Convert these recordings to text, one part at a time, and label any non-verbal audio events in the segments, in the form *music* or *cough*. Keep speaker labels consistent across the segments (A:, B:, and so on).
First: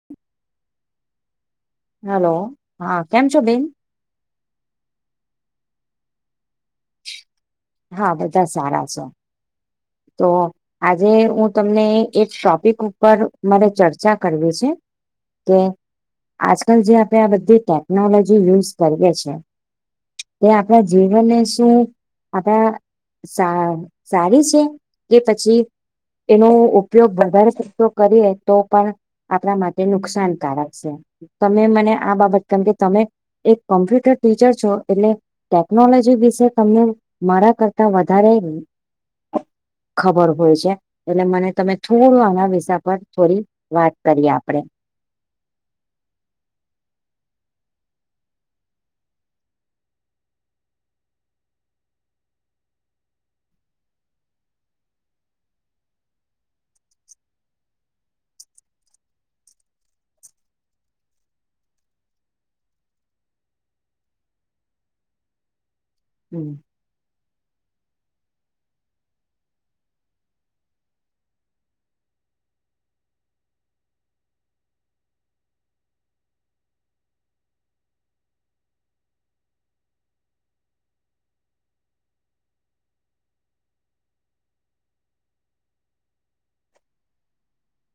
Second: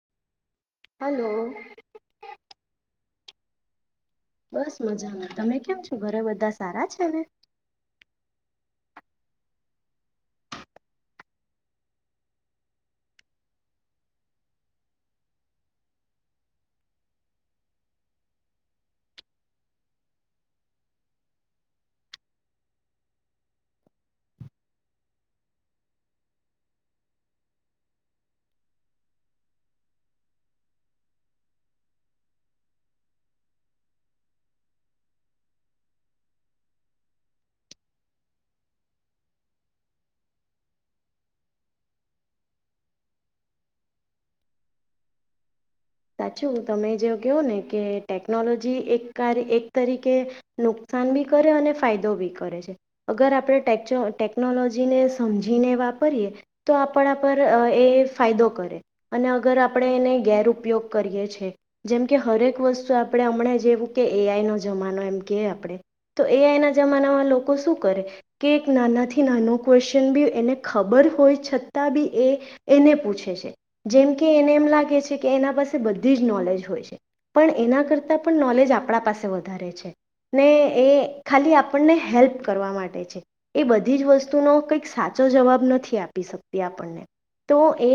A: *inaudible*
B: Hello
A: hello હા કેમ છો બેન
B: બસ મજામાં તમે કેમ છો ઘરે બધા સારા છે ને
A: હા બધા સારા છે તો આજે હું તમને એક ટોપિક ઉપર મારે ચર્ચા કરવી છે કે આજકાલ જે આપણેે આ બધી ટેકનોલોજી યુઝ કરીએ છીએ તે આપણા જીવનને શું આપણા સારી છે કે પછી એનો ઉપયોગ વધારેતો કરીએ તો પણ આપણા માટે નુકસાનકારક છે તમે મને આ બાબત કેમ કે તમે એક કોમ્પ્યુટર ટીચર છો એટલે ટેકનોલોજી વિશે તને મારા કરતા વધારે ખબર હોય છે. એટલે મને તમે થોડું આણા વિષા પર થોડી વાત કરીએ આપડે
B: સાચું તમે જેવ કહો ને કે ટેકનોલોજી એક કાર એક તરીકે નુકસાન બી કરે અને ફાયદો બી કરે છે. અગર આપણેટે ટેકનોલોજીને સમજીને વાપરીએ તો આપણા પર એ ફાયદો કરે અને અગર આપણે એને ગેર ઉપયોગ કરીએ છીએ. જેમ કે હરેક વસ્તુ આપણે હમણાં જેવું કે એઆઈ નો જમાનો એમ કે આપણે તો
A: હમ
B: એઆના જમાનામાં લોકો શું કરે? કે એક નાનાથી નાનો ક્વેશ્ચન બી એને ખબર હોય છતાં બી એ એને પૂછે છે જેમ કે એને એમ લાગે છે કે એના પાસે બધી જ નોલેજ હોય છે પણ એના કરતા પણ નોલેજ આપણા પાસે વધારે છે. ને એ ખાલી આપણને હેલ્પ કરવા માટે છે. એ બધી જ વસ્તુનો કંઈક સાચો જવાબ નથી આપી શકતી આપણને તો એ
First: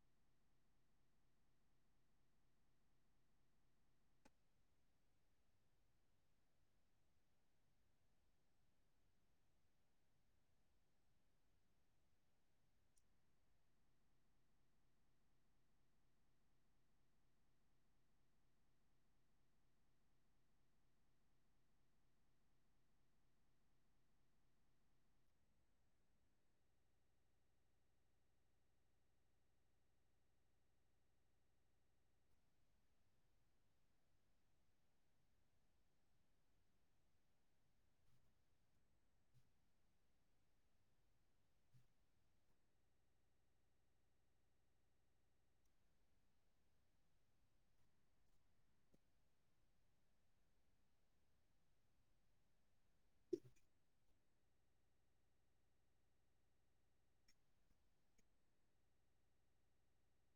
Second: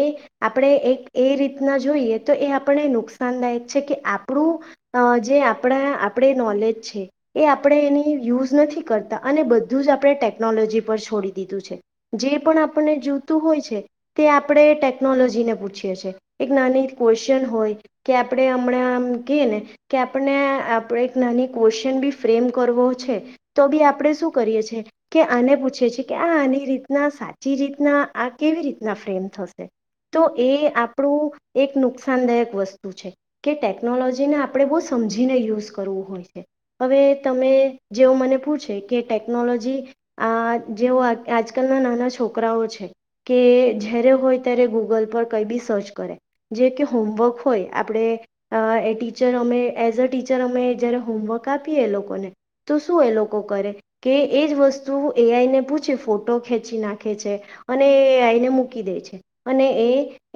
B: આપણે એક એ રીતના જોઈએ તો એ આપ નુકસાનદાયક છે કે આપણું જે આપણા આપણે નોલેજ છે. એ આપણે એની યુઝ નથી કરતા અને બધું જ આપણે ટેકનોલોજી પર છોડી દીધું છે. જે પણ આપણને જોતું હોય છે. તે આપણે ટેકનોલોજી ને પૂછીએ છ છેીએ એક નાની ક્વ હોય કે આપડે હમણાં આમ ક ને કે આપને આપણે એક નાની ક્વેશ્ચન બી ફ્રેમ કરવો છે. તો ભી આપડે શું કરીએ છેીએ કે આને પૂછે છેી કે આ આની રીતના સાચી રીતના આ કેવી રીતના ફ્રેમ થશે. તો એ આપણું એક નુકસાન નુસાનદાયક વસ્તુ છે કે ટેકનોલોજીને આપણે બહુ સમજીને યુઝ કરવું હોય છે. હવે તમે જેવું મને પૂછે કે ટેકનોલોજી આ જેઓ આજકાલના નાના છોકરાઓ છે. કે જ્યારે હોય ત્યારે ગૂગલ પર કઈ બી સર્ચ કરે જે કે હોમવર્ક હોય આપણે અ એ ટીચર અમે એઝ અ ટીચર અમે જય્યારે હોમવર્ક આપીએ એ લોકોને તો શું એ લોકો કરે કે એજ વસ્તુ એઆઈ ને પૂછે ફોટો ખેંચી નાખે છે. અને એને મૂકી દે છે અને એ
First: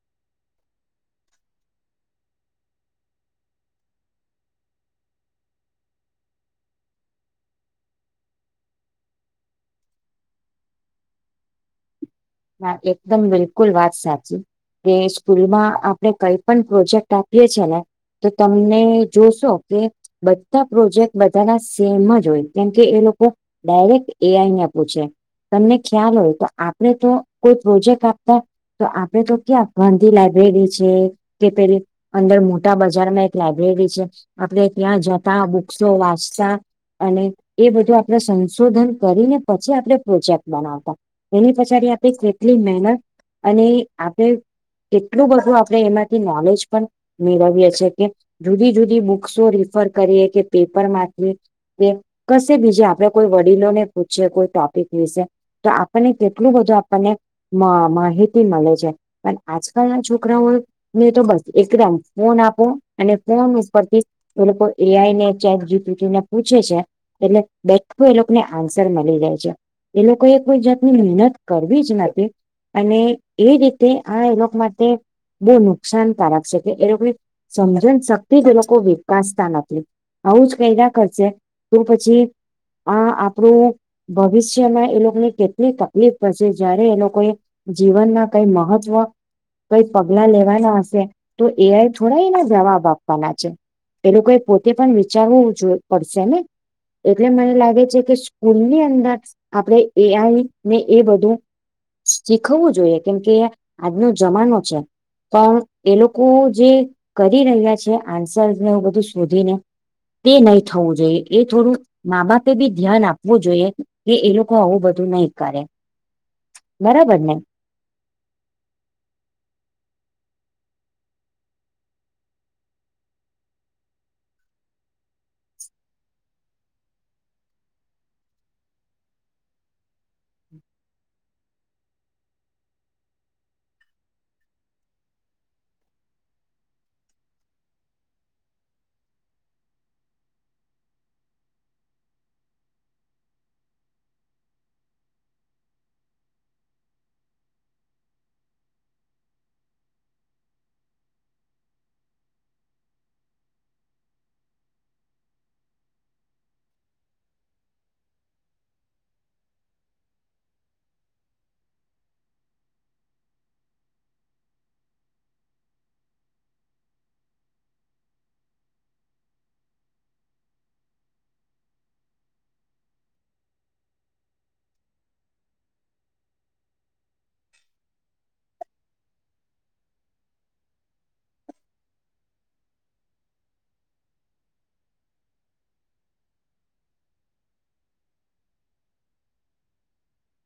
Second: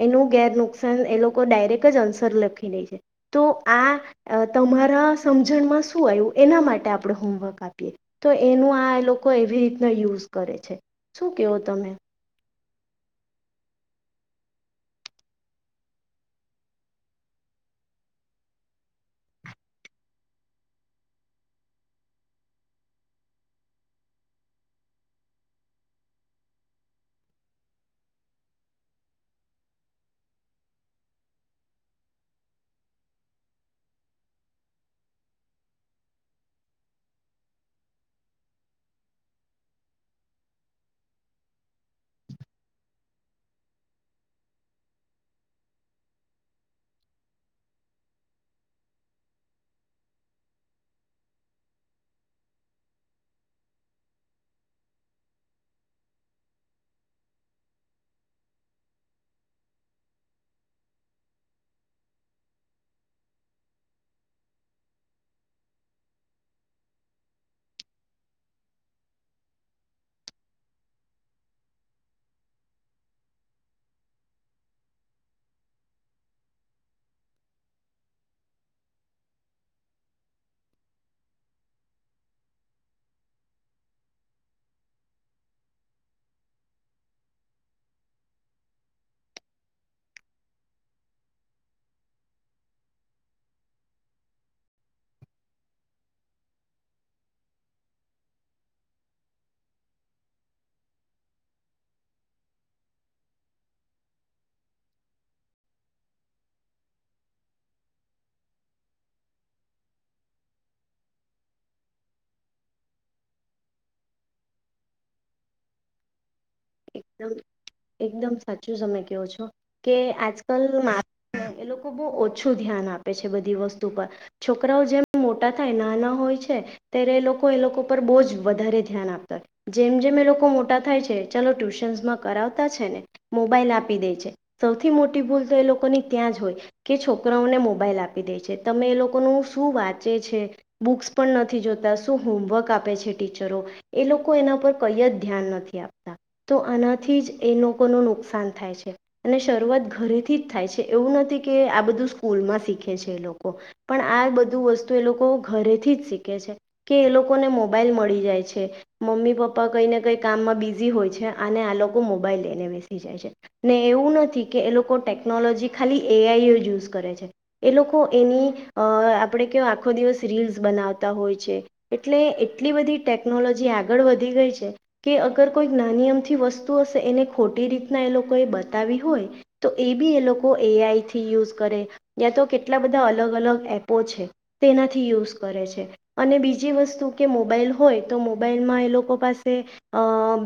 B: એનું ગેર નુકસાન એ લોકો ડાયરેક્ટ જ આન્સર લખીનેઈ છે. તો આ તમારા સમજણમાં શું આવ્યું એના માટે આપણે હોમવર્ક આપીએ તો એનું આ લોકો એવી રીતના યુઝ કરે છે શું કેવો તમે
A: હ એકદમ બિલકુલ વાત સાચી. કે સ્કૂલમાં આપણે કઈ પણ પ્રોજેક્ટ આપીએ છે ને કે તમને જોશો કે બધા પ્રોજેક્ટ બધાના સેમ જ હોય કેમ કે એ લોકો ડાયરેક્ટ એઆઈ ને પૂછે તમને ખ્યાલ હોય તો આપણે તો કોઈ પ્રોજેક્ટ આપતા તો આપડે તો ક્યાં ગાંધી લાઈબ્રેરી છે કે પેલી અંદર મોટા બજારમાં એક લાઈબ્રેરી છે આપણે ત્યાં જતા બુક્સો વાંચતા અને એ બધું આપણે સંશોધન કરીને પછી આપણે પ્રોજેક્ટ બનાવતા એની પછડી આપે કેટલી મહેનત અને આપે કેટલું બધું આપણે એમાંથી નોલેજ પણ મેળવીએ છ છેીએ કે જુદી જુદી બુક્સો રીફર કરીએ કે પેપર માંથી કશે બીજે આપડે કોઈ વડીલો ને પૂછી કોઈ ટોપિક વિશે તો આપણને કેટલું બધું આપ પને મ માહિતી મલે છે. પણ આજકાલના છોકરાઓએ નહીં તો બસ એક રાઉન્ડ ફોન આપો અને ફોન ઉપરથી એ લોકો એઆઈને, ચેટ જીપીટી ને પૂછે છે એટલે બેઠું એ લોકને આન્સર મલી જાય છે. એ લોકોએ કોઈ જાતની મહેનત કરવી જ નથી અને એ રીતે આણે એ લોક માટે બહુ નુકસાનકારક છે કે એ લોકને સમજણ શક્તિ જ એ લોકો વિકાસતા નથી. આવું જ કંઇરા કરશે તો પછી આ આપણું ભવિષ્યમાં એ લોકને કેટલી તકલીફ પડશે જયારે એ લોકોએ જીવનના કઈ મહત્વ કઈ પગલા લેવાના હશે તો એઆઈ થોડા એના જવાબ આપવાના છે. એ લોકોએ પોતે પણ વિચારવું જોય પડશે ને? એટલે મને લાગે છે કે સ્કૂલની અંદર આપણેે એઆઈ ને એ બધું શીખવવું જોઈએ કેમ કે આજનો જમાનો છે. પણ એ લોકો જે કરી રહ્યા છે આન્સરને એવું બધું શોધીને તે નહી થવું જોઈએ એ થોડું મા બાપે બી ધ્યાન આપવું જોઈએ કે એ લોકો આવું બધું નહી કરે. બરાબર
B: એકદમ
A: ને?
B: એકદમ સાચું સમય કયો છો. કે આજકાલ માં એ લોકો બહુ ઓછું ધ્યાન આપે છે બધી વસ્તુ પર. છોકરાઓ જેમ મોટા થાય નાના હોય છે. ત્યારે એ લોકો એ લોકો પર બોજ વધારે ધ્યાન આપતા હોય, જેમ જેમ એ લોકો મોટા થાય છે. ચાલો ટ્યુશન્સમાં કરાવતા છે ને. મોબાઈલ આપી દે છે સૌથી મોટી ભૂલ તો એ લોકોની ત્યાં જ હોય. કે છોકરાઓને મોબાઈલ આપી દે છે, તમે એ લોકોનું શું વાંચે છે. બુક્સ પણ નથી જોતા શું હોમવર્ક આપે છે ટીચરો. એ લોકો એના પર કઈ જ ધ્યાન નથી આપ તા તો આનાથી જ એ લોકોનું નુકસાન થાય છે. અને શરૂઆત ઘરેથી જ થાય છે એવું નથી કે આ બધું સ્કૂલમાં શીખે છે એ લોકો. પણ આ બધું વસ્તુ એ લોકો ઘરેથી જ શીખે છે. કે એ લોકોને મોબાઈલ મળી જાય છે, મમ્મી પપ્પા કઈ ને કઈ કામમાં બી ઝી હોય છે અને આ લોકો મોબાઈલ લઈને બેસી જાય છે. ને એવું નથી કે એ લોકો ટેકનોલોજી ખાલી એઆઈ યુઝ કરે છે. એ લોકો એની અ આપણે કેમ આખો દિવસ રીલ્સ બનાવતા હોય છે. એટલે એટલી બધી ટેકનોલોજી આગળ વધી ગઈ છે કે અ અગર કોઈ નાની અમથી વસ્તુ હશે એને ખોટી રીતના એ લોકોએ બતાવી હોય. તો એ બી એ લોકો એઆઈ થી યુઝ કરે, યાં તો કેટલા બધા અલગ અલગ એપો છે. તેનાથી યુઝ કરે છે. અને બીજી વસ્તુ કે મોબાઈલ હોય તો મોબાઈલમાં એ લોકો પાસે અ અમ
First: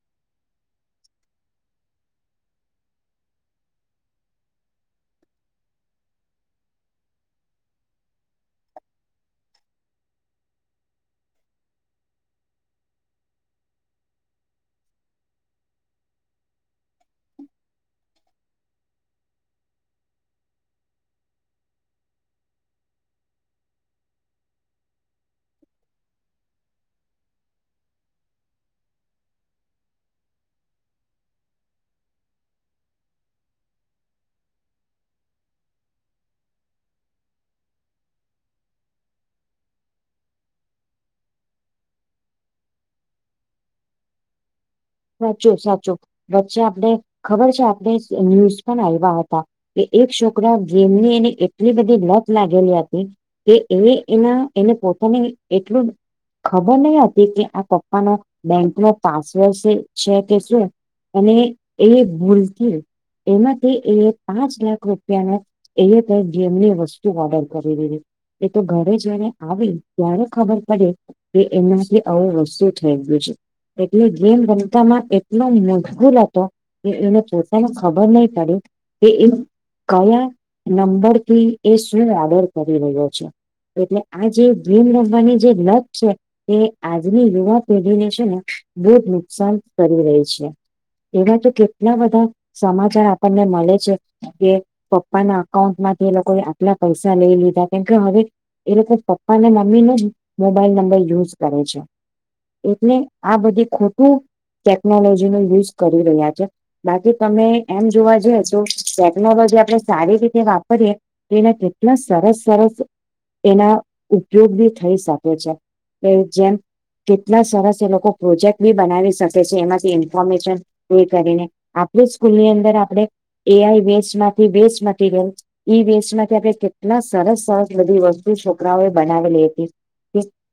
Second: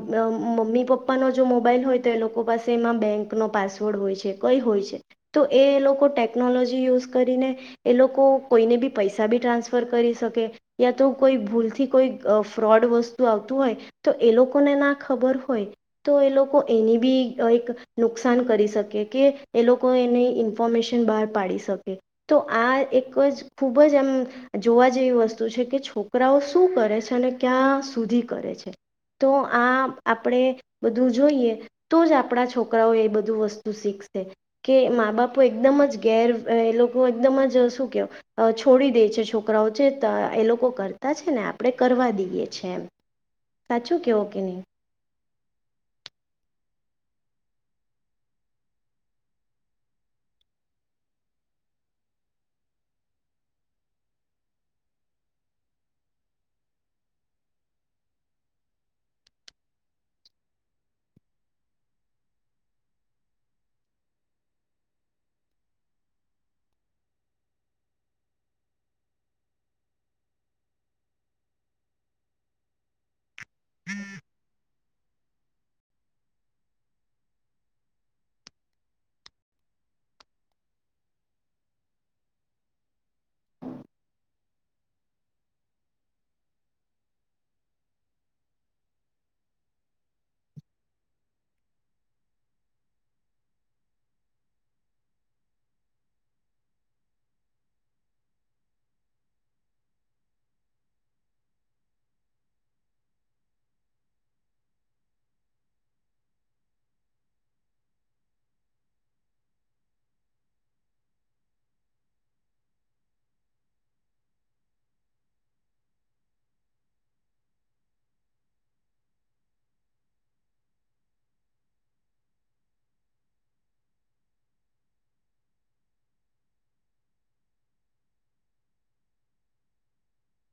B: મમ્મી પપ્પાનો જો મોબાઈલ હોય તો એ લોકો પાસે એમાં બેંકનો પાસવર્ડ હોય છે. કઈ હોય છે તો એ લોકો ટેકનોલોજી યુઝ કરીને. એ લોકો કોઈને બી પૈસા બી ટ્રાન્સફર કરી શકે. યા તો કોઈ ભૂલથી કોઈ ફ્રોડ વસ્તુ આવતું હોય. તો એ લોકોને ના ખબર હોય. તો એ લોકો એની બી એક નુકસાન કરી શકે કે એ લોકો એને ઈન ઇન્ફોમેશન બહાર પાડી શકે. તો આ એક જ ખૂબ જ એમ જોવા જેવી વસ્તુ છે કે છોકરાઓ શું કરે છે, અને ક્યાં સુધી કરે છે. તો આ આપડે બધું જોઈએ. તો જ આપણા છોકરાઓ એ બધું વસ્તુ શીખશે. કે મા બાપો એકદમ જ ઘેર એ લોકો એકદમ જ શું કયો. છોડી દે છે, છોકરાઓ છે એ લોકો કરતા છે, ને આપણે કરવા દઈએ છી એમ. સાચ ઓકે ઓકે ન!.
A: સાચું સાચું વચ્ચે આપડ ખબર છે, આપણે ન્યૂઝ પણ આવ્યા હતા. કે એક છોકરા ગેમની એની એટલી બધી લત લાગેલી હતી. કે એ એના એને પોતાને એટલું. ખબર નહ હતી કે આ પપ્પાનોો બેંક નો પાસવર્ડ છે. છે, કે શું અને એ ભૂલથી!. એમાંથી એ પાંચ લાખ રૂપિયાનો!. એ જેમની વસ્તુ ઓર્ડર કરીલીીધી. એ તો ઘરે જયારે આવે ત્યારે ખબર પડે. કે એનાથી આવું વસ્તુ થઈ ગયું છે એટલે જેમ. પો એટલો મશગૂલ હતો કે એને પોતાને ખબર નહી પડ્યું કે. કયા નંબરથી એ શું ઓર્ડર કરી રહ્યો છે. એટલે આ જે ભીમ રમવાની જે લગ છે. તે આજની યુવા પેઢીને છે, ને બહુ જ નુકસાન કરી રહી છે. એવા તો કેટલા બધા સમાચાર આપણને મલે છે. જે પપ્પાના અકાઉન્ટ માંથી એ લોકોએ આટલા પૈસા લઈ લીધા કેમકે હવે એ લોકો પપ્પા ને મમ્મી નુ જ મોબાઈલ નંબર યુઝ કરે છે. એટલે આ બધી ખોટું ટેકનોલોજી નો યુઝ કરી રહ્યા છે. બાકી તમે એમ જોવા *unintelligible* ટેકનોલોજી આપણે સારી રીતે વાપરીએ એના કેટલા સરસ સરસ એના ઉપયોગ બી થઈ શકે છે. જેમ કેટલા સરસ એ લોકો પ્રોજેક્ટ બી બનાવી શકે છે, એમાંથી ઇન્ફોર્મેશન *inaudible* કરીને આપણી સ્કૂલની અંદર આપણે એ આઈ વેસ્ટ માંથી *unintelligible* મટીરિયલ ઈ વેસ્ટ માંથી આપણે કેટલા સરસ સરસ બધી વસ્તુ છોકરાઓએ બનાવેલી હતી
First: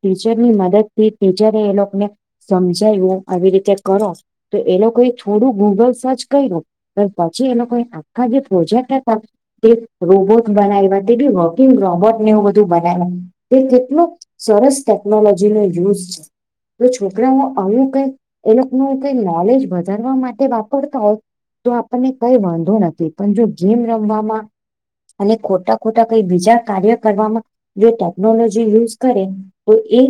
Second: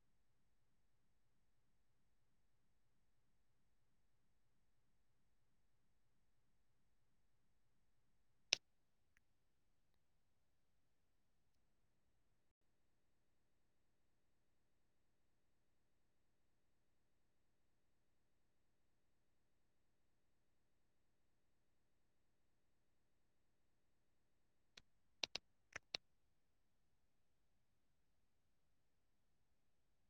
A: ટીચરની મદદ થી ટીચરે એ લોકોને સમજાવું આવી રીતે કરો તો એ લોકોએ થોડું ગૂગલ સર્ચ કયુ પન પછી એ લોકો આખા જે પ્રોજેક્ટ હતા તે રોબોટ બનાયવા તે બી વકિંગ રોબોટને એવું બધું બનાવ તે કેટલું સરસ ટેકનોલોજી નો યુઝ *inaudible* છોકરાઓ આવુ કઈ એ લોકો નુ કઈ નોલેજ વધારવા માટે વાપરતા હોય તો આપણને કઈ વાંધો નથી પણ જો ગેમ રમવામાં અને ખોટા ખોટા કઈ બીજા કાર્ય કરવામાં જો ટેકનોલોજી યુઝ કરે તો એ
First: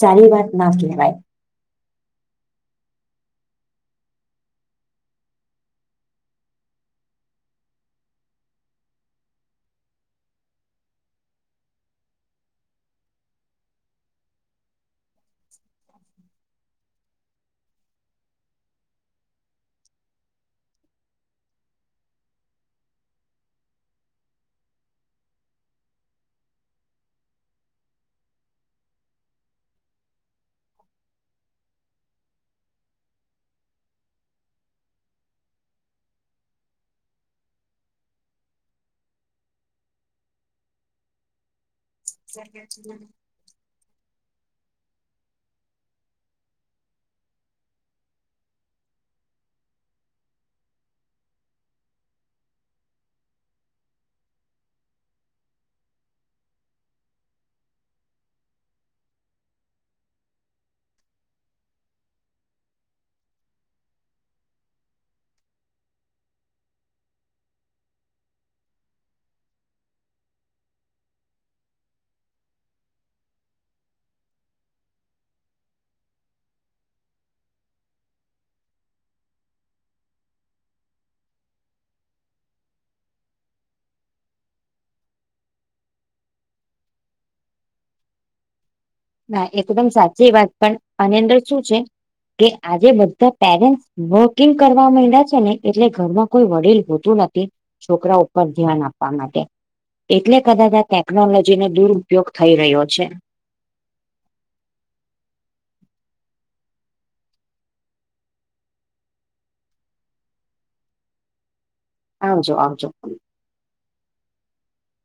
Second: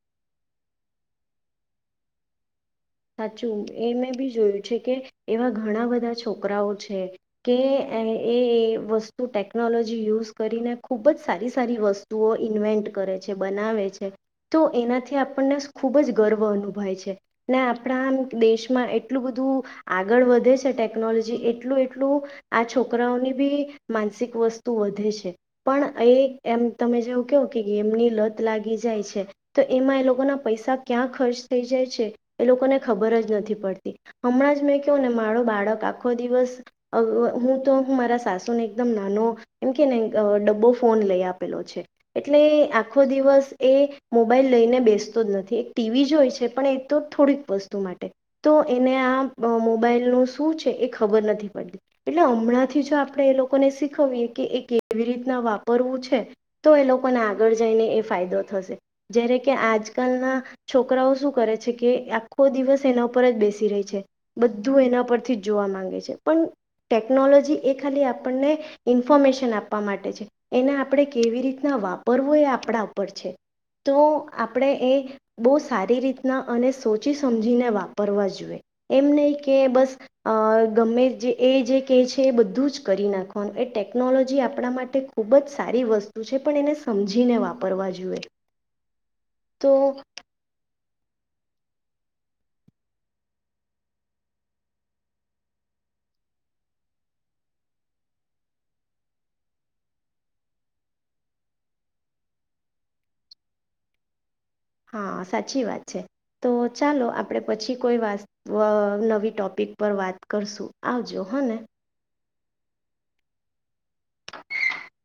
A: સારી વાત ના કહેવાય
B: સાચું એ મેં બી જોયું છે, કે એવા ઘણા બધા છોકરાઓ છે. કે એ વસ્તુ ટેકનોલોજી યુઝ કરીને ખુબ જ સારી સારી વ તુઓ ઇન્વેન્ટ કરે છે, બનાવે છે. તો એનાથી આપણને ખુબ જ ગર્વ અનુભય છે. ને આપણા આમ દેશમાં એટલું બધું આગળ વધે છે ટેકનોલોજી એટલું એટલું આ છોકરાઓની બી માનસિક વસ્તુ વધે છે. પણ એ એમ તમે જેવું કેવો કે ગેમની લત લાગી જાય છે. તો એમાં એ લોકોના પૈસા ક્યાં ખર્ચ થઈ જાય છે એ લોકોને ખબર જ નથી પડતી હમણાં જ મેં કેવ ને મારો બાળક આખો દિવસ હું તો મારા સાસુને એકદમ નાનો એમ કે ને ડબ્બો ફોન લઈ આપેલો છે, એટલે આખો દિવસ એ મોબાઈલ લઈને બેસતો જ નથી એક ટીવી જ હોય છે, પણ એ તો થોડીક વસ્તુ માટે તો એને આ મોબાઈલનું શું છે, એ ખબર નથી પડતી એટલે હમણાં થી જો આપણે એ લોકોને શીખવીએ કે એ કેવી રીતના વાપરવું છ. તો એ લોકોને આગળ જઈને એ ફાયદો થશે જ્યારે કે આજકાલ ના છોકરાઓ શું કરે છે. કે આખો દિવસ એના ઉપર જ બેસી રેય છે, બધું એના પરથી જ જોવા માંગે છે, પન ટેકનોલોજી એ ખાલી આપણને ઇન્ફોર્મેશન આપવા માટે છે. એને આપણે કેવી રીતના વાપરવું એ આપણા ઉપર છે તો આપણે એ બો સારી રીતના અને સોચી સમજીને વાપરવા જોઈએ. એમ નઈ કે બસ અ ગમે જે એ જે કેય છે એ બધું જ કરી નાખવાનું એ ટેકનોલોજી આપણા માટે ખૂબ જ સારી વસ્તુ છે પણ એને સમજીને વાપરવા જોઈએ.
A: ના
B: તો
A: એકદમ સાચી વાત પણ આની અંદર શું છે કે આજે બધા પેરેન્ટ વકિંગ કરવા મંઈડયા છે ને એટલે ઘરમાં કોઈ વડીલ હોતું નથી છોકરા ઉપર ધ્યાન આપવા માટે એટલે કદાચ આ ટેકનોલોજી નો દુરપયોગ થઈ રહ્યો છે
B: હા સાચી વાત છે તો ચાલો આપણે પછી કોઈ વાર નવી ટોપિક પર વાત કરશું આવજો હ ને
A: આવજો આવજો
B: *inaudible*